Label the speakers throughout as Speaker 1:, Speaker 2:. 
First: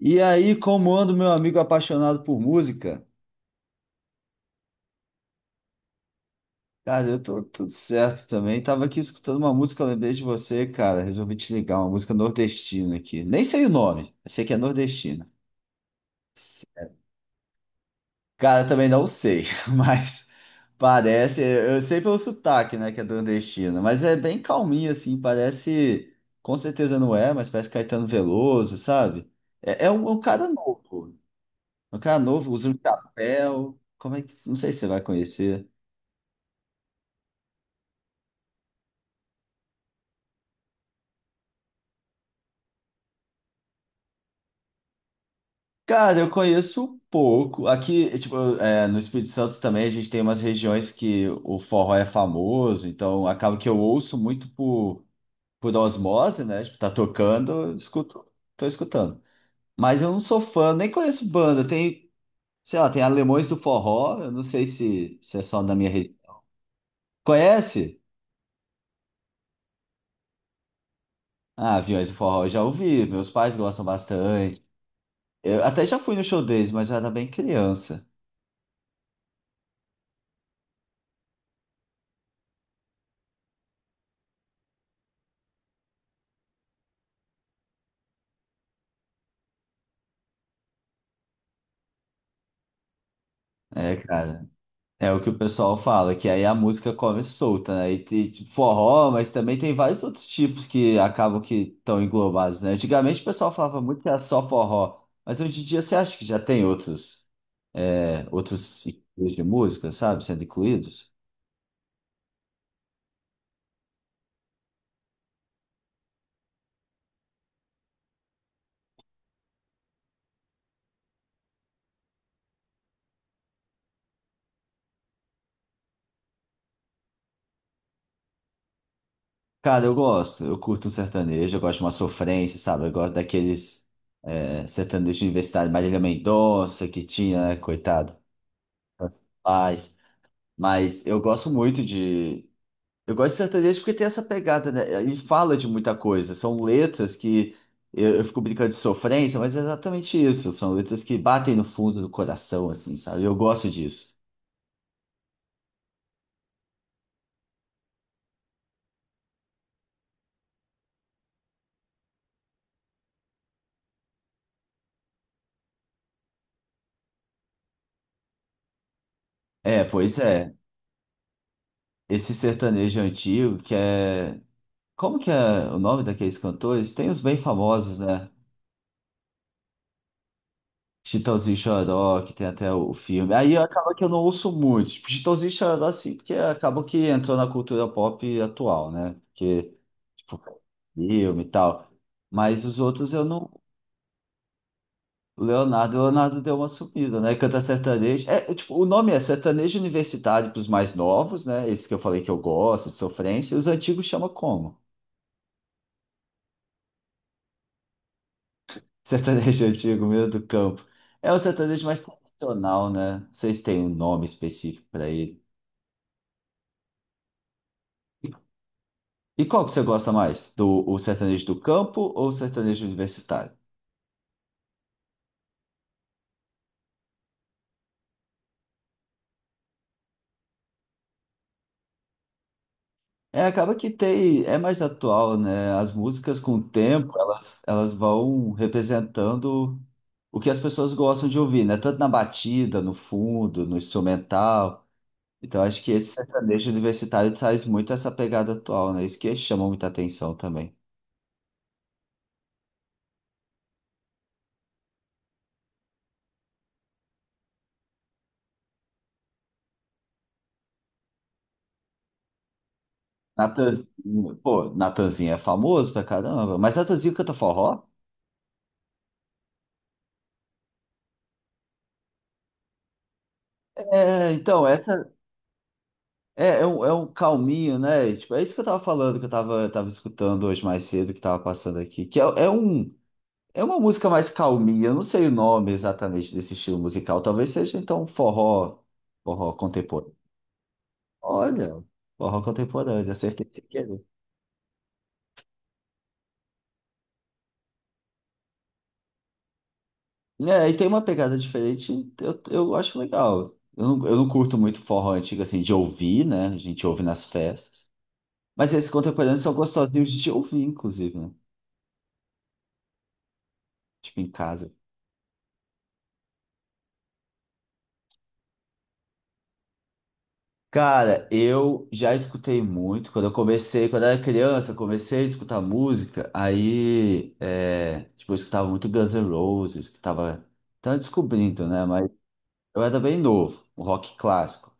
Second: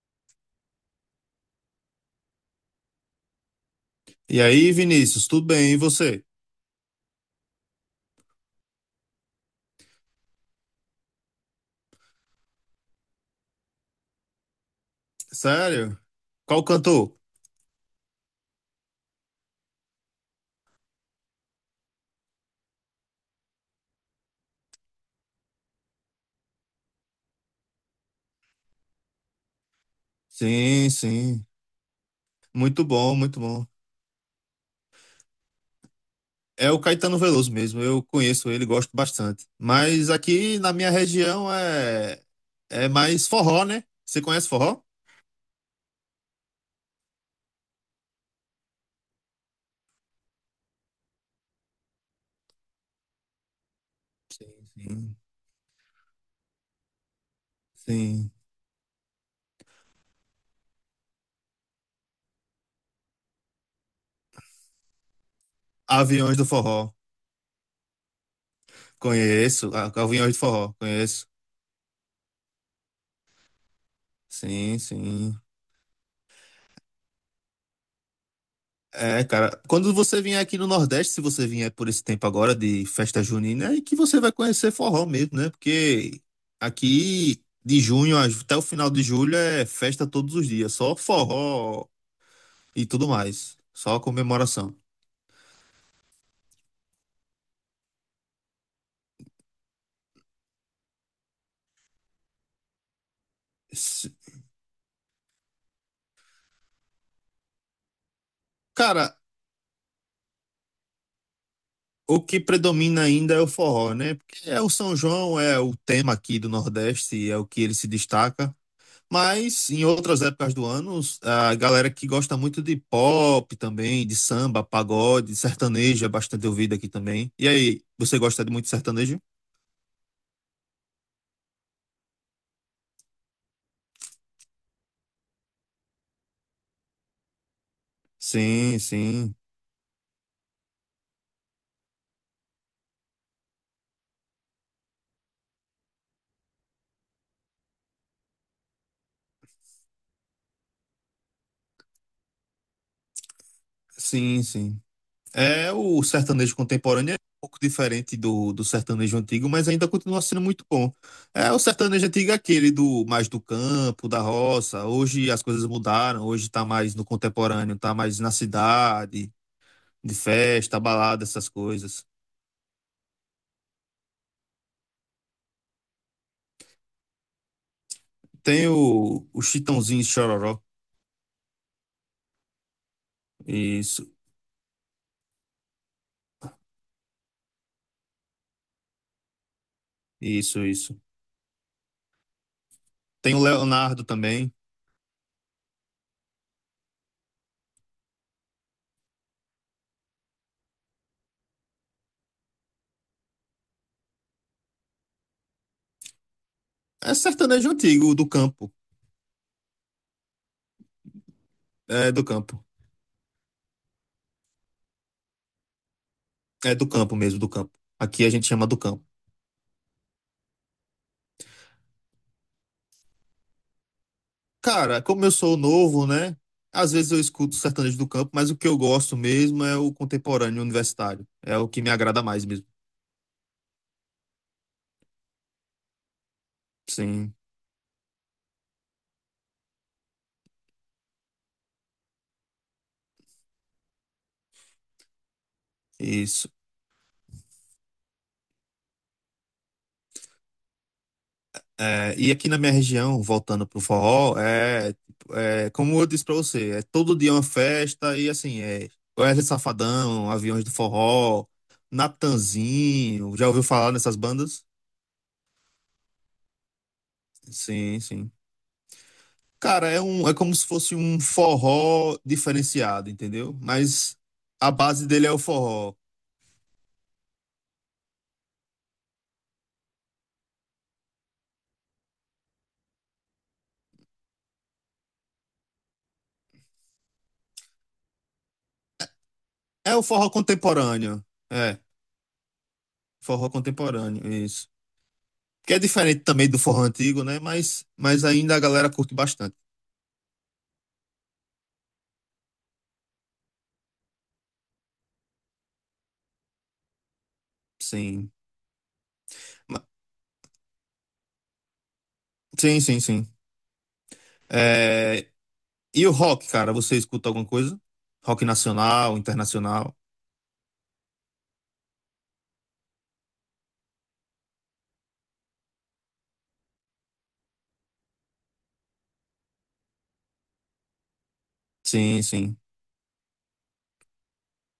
Speaker 1: E aí, como ando, meu amigo apaixonado por música?
Speaker 2: E aí, Vinícius, tudo bem? E você?
Speaker 1: Cara, eu tô tudo certo também. Tava aqui escutando uma música, lembrei de você, cara. Resolvi te ligar, uma música nordestina aqui. Nem sei o nome, eu sei que é nordestina.
Speaker 2: Sério? Qual cantor?
Speaker 1: Cara, também não sei, mas parece. Eu sei pelo sotaque, né, que é nordestina, mas é bem calminho, assim. Parece. Com certeza não é, mas parece Caetano Veloso, sabe? É um cara
Speaker 2: Sim,
Speaker 1: novo.
Speaker 2: sim.
Speaker 1: Um cara novo, usa um
Speaker 2: Muito bom, muito bom.
Speaker 1: chapéu. Como é que. Não sei se você vai conhecer.
Speaker 2: É o Caetano Veloso mesmo. Eu conheço ele, gosto bastante. Mas aqui na minha região é mais forró, né? Você conhece forró?
Speaker 1: Cara, eu conheço pouco. Aqui, é, tipo, é, no Espírito Santo também a gente tem umas regiões que o forró é famoso, então acaba que eu ouço muito
Speaker 2: Sim,
Speaker 1: por,
Speaker 2: sim.
Speaker 1: por osmose, né? Tipo, tá tocando, eu escuto,
Speaker 2: Sim.
Speaker 1: tô escutando. Mas eu não sou fã, nem conheço banda. Tem, sei lá, tem Alemões do Forró, eu não sei se é só na minha região.
Speaker 2: Aviões do Forró.
Speaker 1: Conhece?
Speaker 2: Conheço. Ah, Aviões do Forró. Conheço.
Speaker 1: Ah, Aviões do Forró, eu já ouvi, meus pais gostam bastante.
Speaker 2: Sim, sim.
Speaker 1: Eu até já fui no show deles, mas eu era bem criança.
Speaker 2: É, cara, quando você vier aqui no Nordeste, se você vier por esse tempo agora de festa junina, é que você vai conhecer forró mesmo, né? Porque aqui de junho até o final de julho é festa todos os dias, só forró e tudo mais,
Speaker 1: É,
Speaker 2: só
Speaker 1: cara.
Speaker 2: comemoração.
Speaker 1: É o que o pessoal fala, que aí a música come solta, né? E tem tipo, forró, mas também tem vários outros tipos que acabam que estão englobados, né? Antigamente o pessoal falava muito que
Speaker 2: S-
Speaker 1: era só forró, mas hoje em dia você acha que já tem outros
Speaker 2: Cara,
Speaker 1: estilos de música, sabe, sendo incluídos?
Speaker 2: o que predomina ainda é o forró, né? Porque é o São João, é o tema aqui do Nordeste, é o que ele se destaca. Mas em outras épocas do ano, a galera que gosta muito de pop também, de samba, pagode, sertanejo é bastante ouvido aqui também. E aí, você gosta de muito sertanejo?
Speaker 1: Cara, eu gosto, eu curto um sertanejo, eu gosto de uma sofrência, sabe? Eu gosto daqueles sertanejos universitários, Marília Mendonça, que tinha, né? Coitado,
Speaker 2: Sim,
Speaker 1: tantos
Speaker 2: sim,
Speaker 1: pais. Mas eu gosto muito de Eu gosto de sertanejo porque tem essa pegada, né? Ele fala de muita coisa. São letras que eu fico brincando de sofrência, mas é exatamente isso. São letras que batem no fundo do coração, assim, sabe? Eu gosto disso.
Speaker 2: sim, sim. É o sertanejo contemporâneo é um pouco diferente do sertanejo antigo, mas ainda continua sendo muito bom. É o sertanejo antigo é aquele do mais do campo, da roça. Hoje as coisas mudaram, hoje tá mais no contemporâneo, tá mais na cidade,
Speaker 1: É,
Speaker 2: de
Speaker 1: pois é.
Speaker 2: festa, balada, essas coisas.
Speaker 1: Esse sertanejo antigo que é. Como que é o nome daqueles cantores? Tem os bem famosos, né?
Speaker 2: Tem o Chitãozinho e Chororó.
Speaker 1: Chitãozinho e Xoró, que tem até o filme. Aí acaba que
Speaker 2: Isso,
Speaker 1: eu não ouço muito. Tipo, Chitãozinho e Xoró, assim, porque acaba que entrou na cultura pop atual, né? Porque, tipo,
Speaker 2: isso, isso.
Speaker 1: filme e tal. Mas os outros eu
Speaker 2: Tem o
Speaker 1: não.
Speaker 2: Leonardo também.
Speaker 1: Leonardo, Leonardo deu uma sumida, né? Canta sertanejo. É, tipo, o nome é sertanejo universitário para os mais novos, né? Esse que eu falei que eu gosto, de sofrência. E os antigos chama como?
Speaker 2: É sertanejo antigo, do campo.
Speaker 1: Sertanejo antigo, meio do campo. É o sertanejo mais
Speaker 2: É do campo.
Speaker 1: tradicional, né? Não sei se tem um nome específico para ele.
Speaker 2: É do campo mesmo, do campo. Aqui a gente chama do campo.
Speaker 1: E qual que você gosta mais? Do o sertanejo do campo ou o sertanejo universitário?
Speaker 2: Cara, como eu sou novo, né? Às vezes eu escuto sertanejo do campo, mas o que eu gosto mesmo é o contemporâneo universitário. É o que me agrada mais mesmo.
Speaker 1: É, acaba que tem, é mais atual, né? As músicas com o tempo,
Speaker 2: Sim,
Speaker 1: elas vão representando o que as pessoas gostam de ouvir, né? Tanto na batida, no fundo, no instrumental. Então, acho que esse
Speaker 2: isso.
Speaker 1: sertanejo universitário traz muito essa pegada atual, né? Isso que chama muita atenção também.
Speaker 2: É, e aqui na minha região, voltando pro forró, é, tipo, é, como eu disse pra você, é todo dia uma festa e assim, é Wesley Safadão, Aviões do Forró, Natanzinho, já ouviu falar nessas
Speaker 1: Natanzinho,
Speaker 2: bandas?
Speaker 1: pô, Natanzinho é famoso pra caramba, mas Natanzinho canta forró?
Speaker 2: Sim, sim. Cara, é um, é como se fosse um forró diferenciado, entendeu? Mas
Speaker 1: É, então,
Speaker 2: a base
Speaker 1: essa
Speaker 2: dele é o forró.
Speaker 1: é um calminho, né? E, tipo, é isso que eu tava falando, que eu tava escutando hoje mais cedo, que tava passando aqui. Que é uma música mais calminha, eu não sei o nome exatamente desse estilo musical. Talvez seja, então, um forró
Speaker 2: É o
Speaker 1: contemporâneo.
Speaker 2: forró contemporâneo.
Speaker 1: Olha,
Speaker 2: É,
Speaker 1: forró contemporâneo, acertei
Speaker 2: forró
Speaker 1: sem querer.
Speaker 2: contemporâneo, isso. Que é diferente também do forró antigo, né? Mas ainda a galera curte bastante.
Speaker 1: É, e tem uma pegada diferente, eu acho legal. Eu não curto muito forró antigo, assim, de ouvir, né? A gente ouve nas festas.
Speaker 2: Sim.
Speaker 1: Mas esses contemporâneos são gostosinhos de ouvir, inclusive, né?
Speaker 2: Sim, sim, sim.
Speaker 1: Tipo, em casa.
Speaker 2: É, e o rock, cara, você escuta alguma coisa? Rock nacional, internacional?
Speaker 1: Cara, eu já escutei muito. Quando eu comecei, quando eu era criança, eu comecei a escutar música. Aí, é, tipo, eu escutava muito Guns N' Roses, que tava descobrindo, né? Mas
Speaker 2: Sim, sim,
Speaker 1: eu era bem novo, o rock clássico.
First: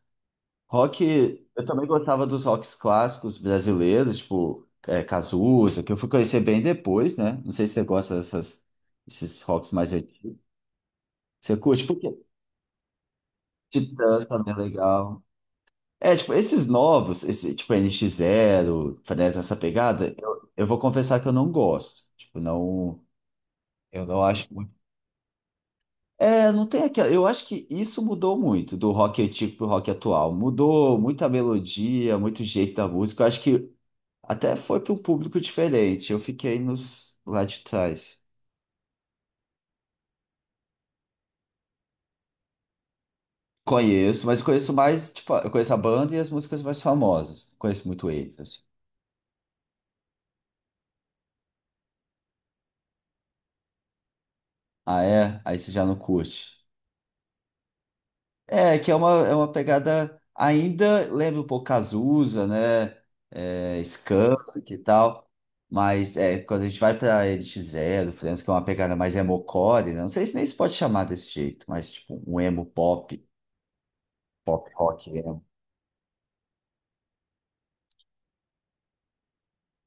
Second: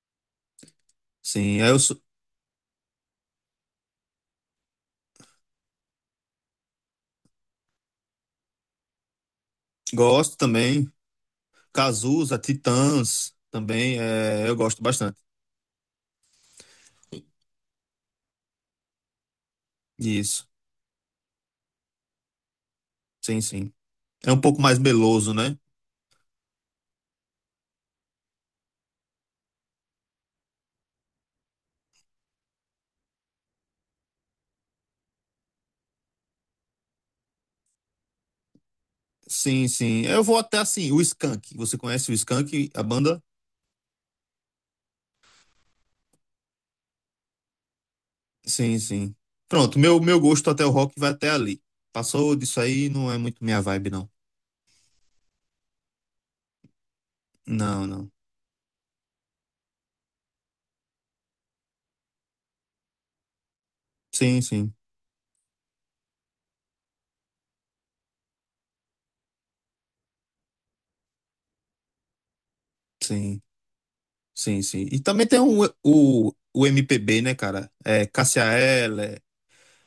Speaker 1: Rock,
Speaker 2: sim.
Speaker 1: eu também gostava dos rocks clássicos brasileiros, tipo, é, Cazuza, que eu fui conhecer bem depois, né? Não sei se você gosta desses rocks mais antigos.
Speaker 2: Gosto também.
Speaker 1: Você curte? Porque
Speaker 2: Cazuza, Titãs também,
Speaker 1: Titãs
Speaker 2: é,
Speaker 1: também
Speaker 2: eu
Speaker 1: é
Speaker 2: gosto bastante
Speaker 1: legal. É, tipo, esses novos, esse, tipo, N NX Zero, Fresno, essa pegada,
Speaker 2: disso.
Speaker 1: eu vou confessar que eu não gosto. Tipo, não,
Speaker 2: Sim, sim.
Speaker 1: eu não
Speaker 2: É um
Speaker 1: acho
Speaker 2: pouco
Speaker 1: muito.
Speaker 2: mais meloso, né?
Speaker 1: É, não tem aquela. Eu acho que isso mudou muito do rock antigo pro rock atual. Mudou muita melodia, muito jeito da música. Eu acho que até foi para um público diferente. Eu fiquei nos lá de trás.
Speaker 2: Sim, sim. Eu vou até assim, o Skank. Você conhece o Skank, a banda?
Speaker 1: Conheço, mas conheço mais, tipo, eu conheço a banda e as músicas mais famosas. Não conheço muito eles, assim.
Speaker 2: Sim, sim. Pronto, meu gosto até o rock vai até ali. Passou disso aí, não é muito minha vibe, não.
Speaker 1: Ah, é? Aí você já não curte.
Speaker 2: Não, não.
Speaker 1: É, que é uma pegada ainda, lembra um pouco Cazuza, né? É,
Speaker 2: Sim,
Speaker 1: Skank
Speaker 2: sim,
Speaker 1: e tal. Mas é, quando a gente vai para NX Zero, França, que é uma pegada mais emocore, né? Não sei se nem se pode chamar desse jeito, mas tipo um emo pop,
Speaker 2: sim. Sim,
Speaker 1: pop
Speaker 2: sim. E
Speaker 1: rock
Speaker 2: também tem
Speaker 1: emo.
Speaker 2: o MPB, né, cara? É, Cássia Eller,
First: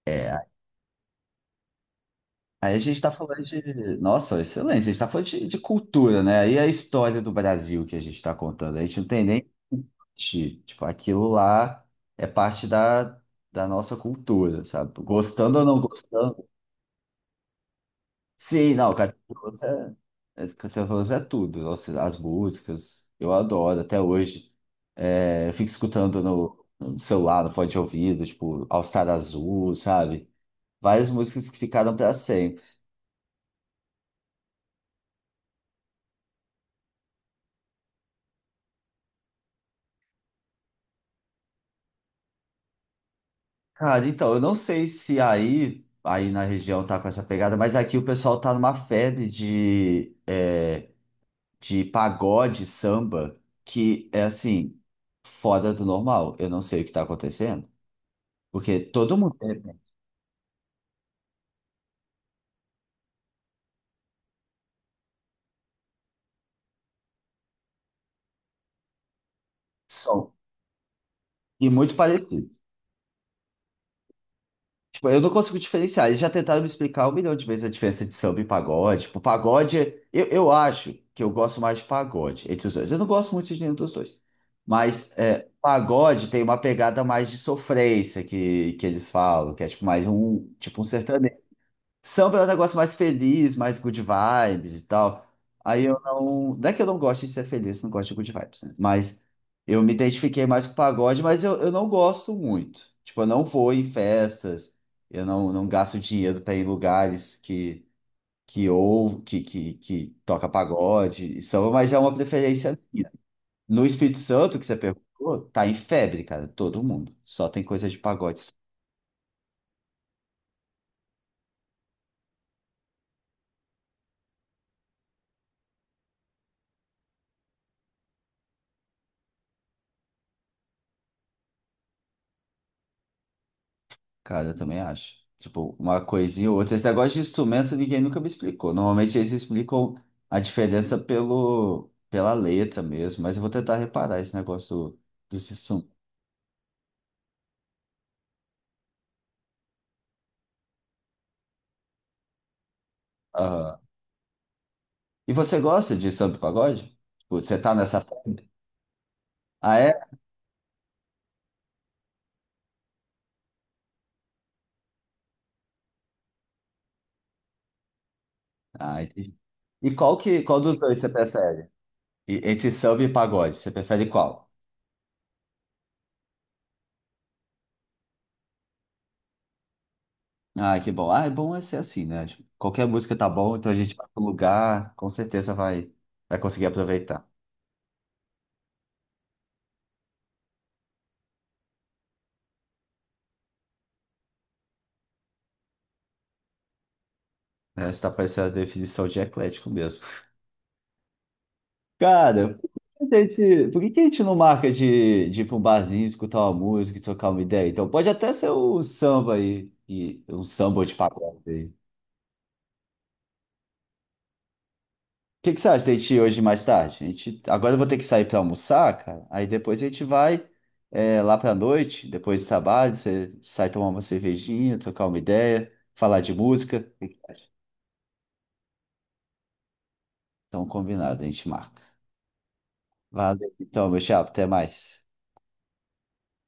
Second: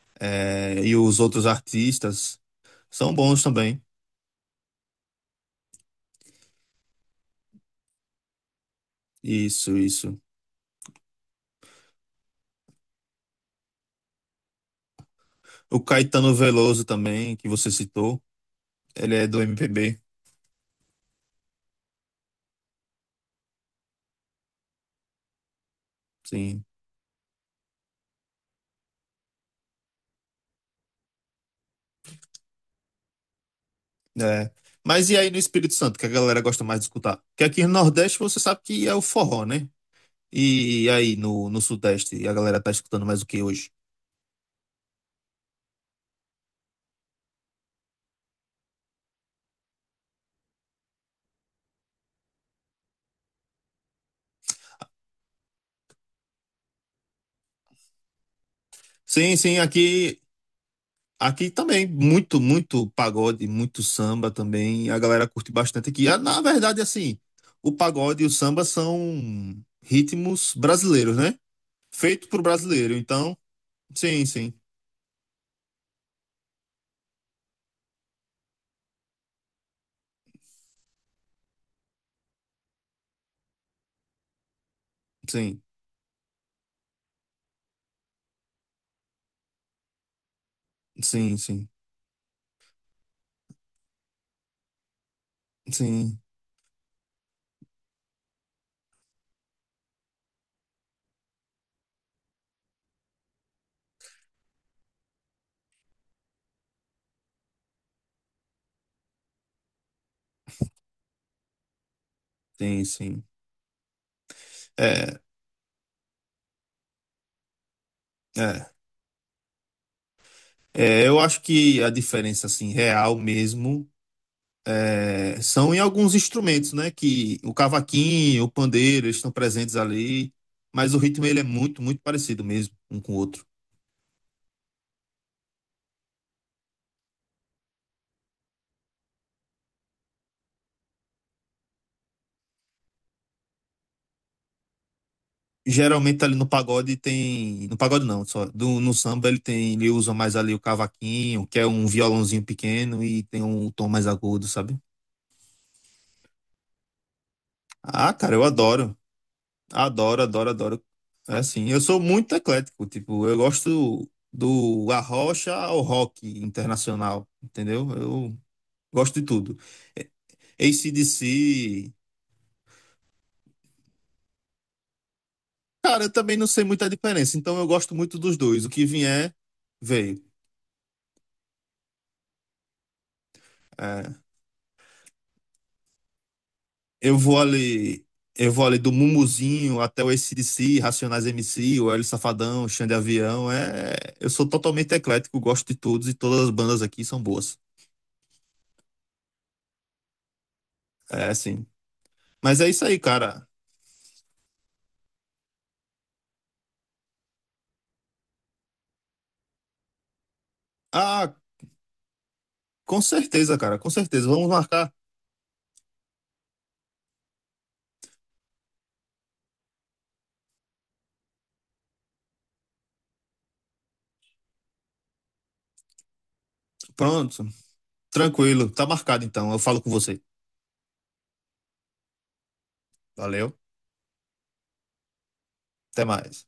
Speaker 1: É.
Speaker 2: é, e os outros artistas
Speaker 1: Aí a gente está
Speaker 2: são bons
Speaker 1: falando de.
Speaker 2: também.
Speaker 1: Nossa, excelência, a gente está falando de cultura, né? Aí a história do Brasil que a gente está contando. A gente não tem nem o
Speaker 2: Isso,
Speaker 1: que
Speaker 2: isso.
Speaker 1: discutir. Tipo, aquilo lá é parte da nossa cultura, sabe? Gostando ou não
Speaker 2: O Caetano
Speaker 1: gostando.
Speaker 2: Veloso também, que você citou,
Speaker 1: Sim, não,
Speaker 2: ele é do MPB,
Speaker 1: Caetano Veloso é tudo. Nossa, as músicas, eu adoro até hoje. É, eu fico escutando
Speaker 2: sim.
Speaker 1: no celular, no fone de ouvido, tipo, All Star Azul, sabe? Várias músicas que ficaram para sempre.
Speaker 2: É. Mas e aí no Espírito Santo, que a galera gosta mais de escutar? Porque aqui no Nordeste você sabe que é o forró, né? E aí no Sudeste, a galera tá escutando mais o que hoje?
Speaker 1: Cara, então, eu não sei se aí na região tá com essa pegada, mas aqui o pessoal tá numa febre de pagode, samba, que é assim, fora do normal. Eu não sei o que tá acontecendo, porque todo mundo
Speaker 2: Sim,
Speaker 1: tem
Speaker 2: sim,
Speaker 1: né,
Speaker 2: aqui também, muito, muito pagode, muito samba também. A galera curte bastante aqui. Ah, na verdade, assim, o pagode e o samba são
Speaker 1: som,
Speaker 2: ritmos brasileiros, né?
Speaker 1: e muito
Speaker 2: Feito pro
Speaker 1: parecido.
Speaker 2: brasileiro. Então, sim, sim,
Speaker 1: Tipo, eu não consigo diferenciar. Eles já tentaram me explicar um milhão de vezes a diferença de samba e pagode. Tipo, pagode, eu acho que eu gosto mais de pagode entre os dois. Eu não gosto muito de nenhum dos dois. Mas é,
Speaker 2: sim,
Speaker 1: pagode tem uma pegada mais de sofrência que eles falam, que é tipo mais um, tipo um sertanejo.
Speaker 2: sim, sim,
Speaker 1: Samba é um negócio mais feliz, mais good vibes e tal. Aí eu
Speaker 2: sim,
Speaker 1: não. Não é que eu não gosto de ser feliz, não gosto de good vibes, né? Mas eu me identifiquei mais com o pagode, mas eu não gosto muito. Tipo, eu não vou em festas, eu não gasto dinheiro para ir em lugares que ou que, que toca pagode e samba, mas é uma preferência
Speaker 2: sim,
Speaker 1: minha.
Speaker 2: sim.
Speaker 1: No Espírito Santo, que você
Speaker 2: É,
Speaker 1: perguntou, tá em febre, cara, todo mundo. Só tem coisa de pagode.
Speaker 2: é. É, eu acho que a diferença, assim, real mesmo, é, são em alguns instrumentos, né? Que o cavaquinho, o pandeiro, eles estão presentes ali. Mas o ritmo, ele é muito, muito parecido mesmo, um com o outro.
Speaker 1: Cara, eu também acho. Tipo, uma coisinha ou outra. Esse negócio de instrumento ninguém nunca me explicou. Normalmente eles explicam a diferença pela letra mesmo, mas eu vou tentar reparar esse negócio dos instrumentos.
Speaker 2: Geralmente ali no pagode tem. No pagode não, só. No samba ele tem. Ele usa mais ali o cavaquinho, que é um violãozinho pequeno e tem um
Speaker 1: Aham.
Speaker 2: tom mais agudo, sabe?
Speaker 1: E você gosta de samba e pagode? Tipo, você tá nessa
Speaker 2: Ah, cara, eu
Speaker 1: febre?
Speaker 2: adoro.
Speaker 1: Ah, é?
Speaker 2: Adoro, adoro, adoro. É assim, eu sou muito eclético, tipo, eu gosto do arrocha ao rock internacional, entendeu? Eu
Speaker 1: Ah,
Speaker 2: gosto de
Speaker 1: entendi.
Speaker 2: tudo.
Speaker 1: E
Speaker 2: É,
Speaker 1: qual dos dois você prefere?
Speaker 2: AC/DC,
Speaker 1: Entre samba e pagode, você prefere qual?
Speaker 2: cara, eu também não sei muita diferença, então eu gosto muito dos dois. O que vier, veio.
Speaker 1: Ah, que bom. Ah, é bom é ser assim, né? Tipo, qualquer música tá bom, então a gente vai pro
Speaker 2: É,
Speaker 1: lugar, com certeza vai conseguir
Speaker 2: Eu
Speaker 1: aproveitar.
Speaker 2: vou ali, eu vou ali do Mumuzinho até o AC/DC, Racionais MC, o Hélio Safadão, Xande Avião. É, eu sou totalmente eclético, gosto de todos e todas as bandas aqui são boas.
Speaker 1: Né? Você tá parecendo a definição de eclético mesmo.
Speaker 2: É, sim.
Speaker 1: Cara,
Speaker 2: Mas é isso aí,
Speaker 1: por que a
Speaker 2: cara.
Speaker 1: gente, por que que a gente não marca de ir pra um barzinho, escutar uma música e trocar uma ideia? Então, pode até ser o samba aí, e um samba de
Speaker 2: Ah,
Speaker 1: pagode aí. O
Speaker 2: com certeza, cara, com certeza. Vamos marcar.
Speaker 1: que que você acha da gente ir hoje mais tarde? Agora eu vou ter que sair pra almoçar, cara. Aí depois a gente vai lá pra noite, depois do trabalho, você sai tomar uma cervejinha, trocar uma ideia, falar de música. O que que você
Speaker 2: Pronto,
Speaker 1: acha?
Speaker 2: tranquilo. Tá marcado então. Eu falo com você.
Speaker 1: Então, combinado, a gente marca. Valeu,
Speaker 2: Valeu.
Speaker 1: então, meu chapa, até mais.
Speaker 2: Até mais.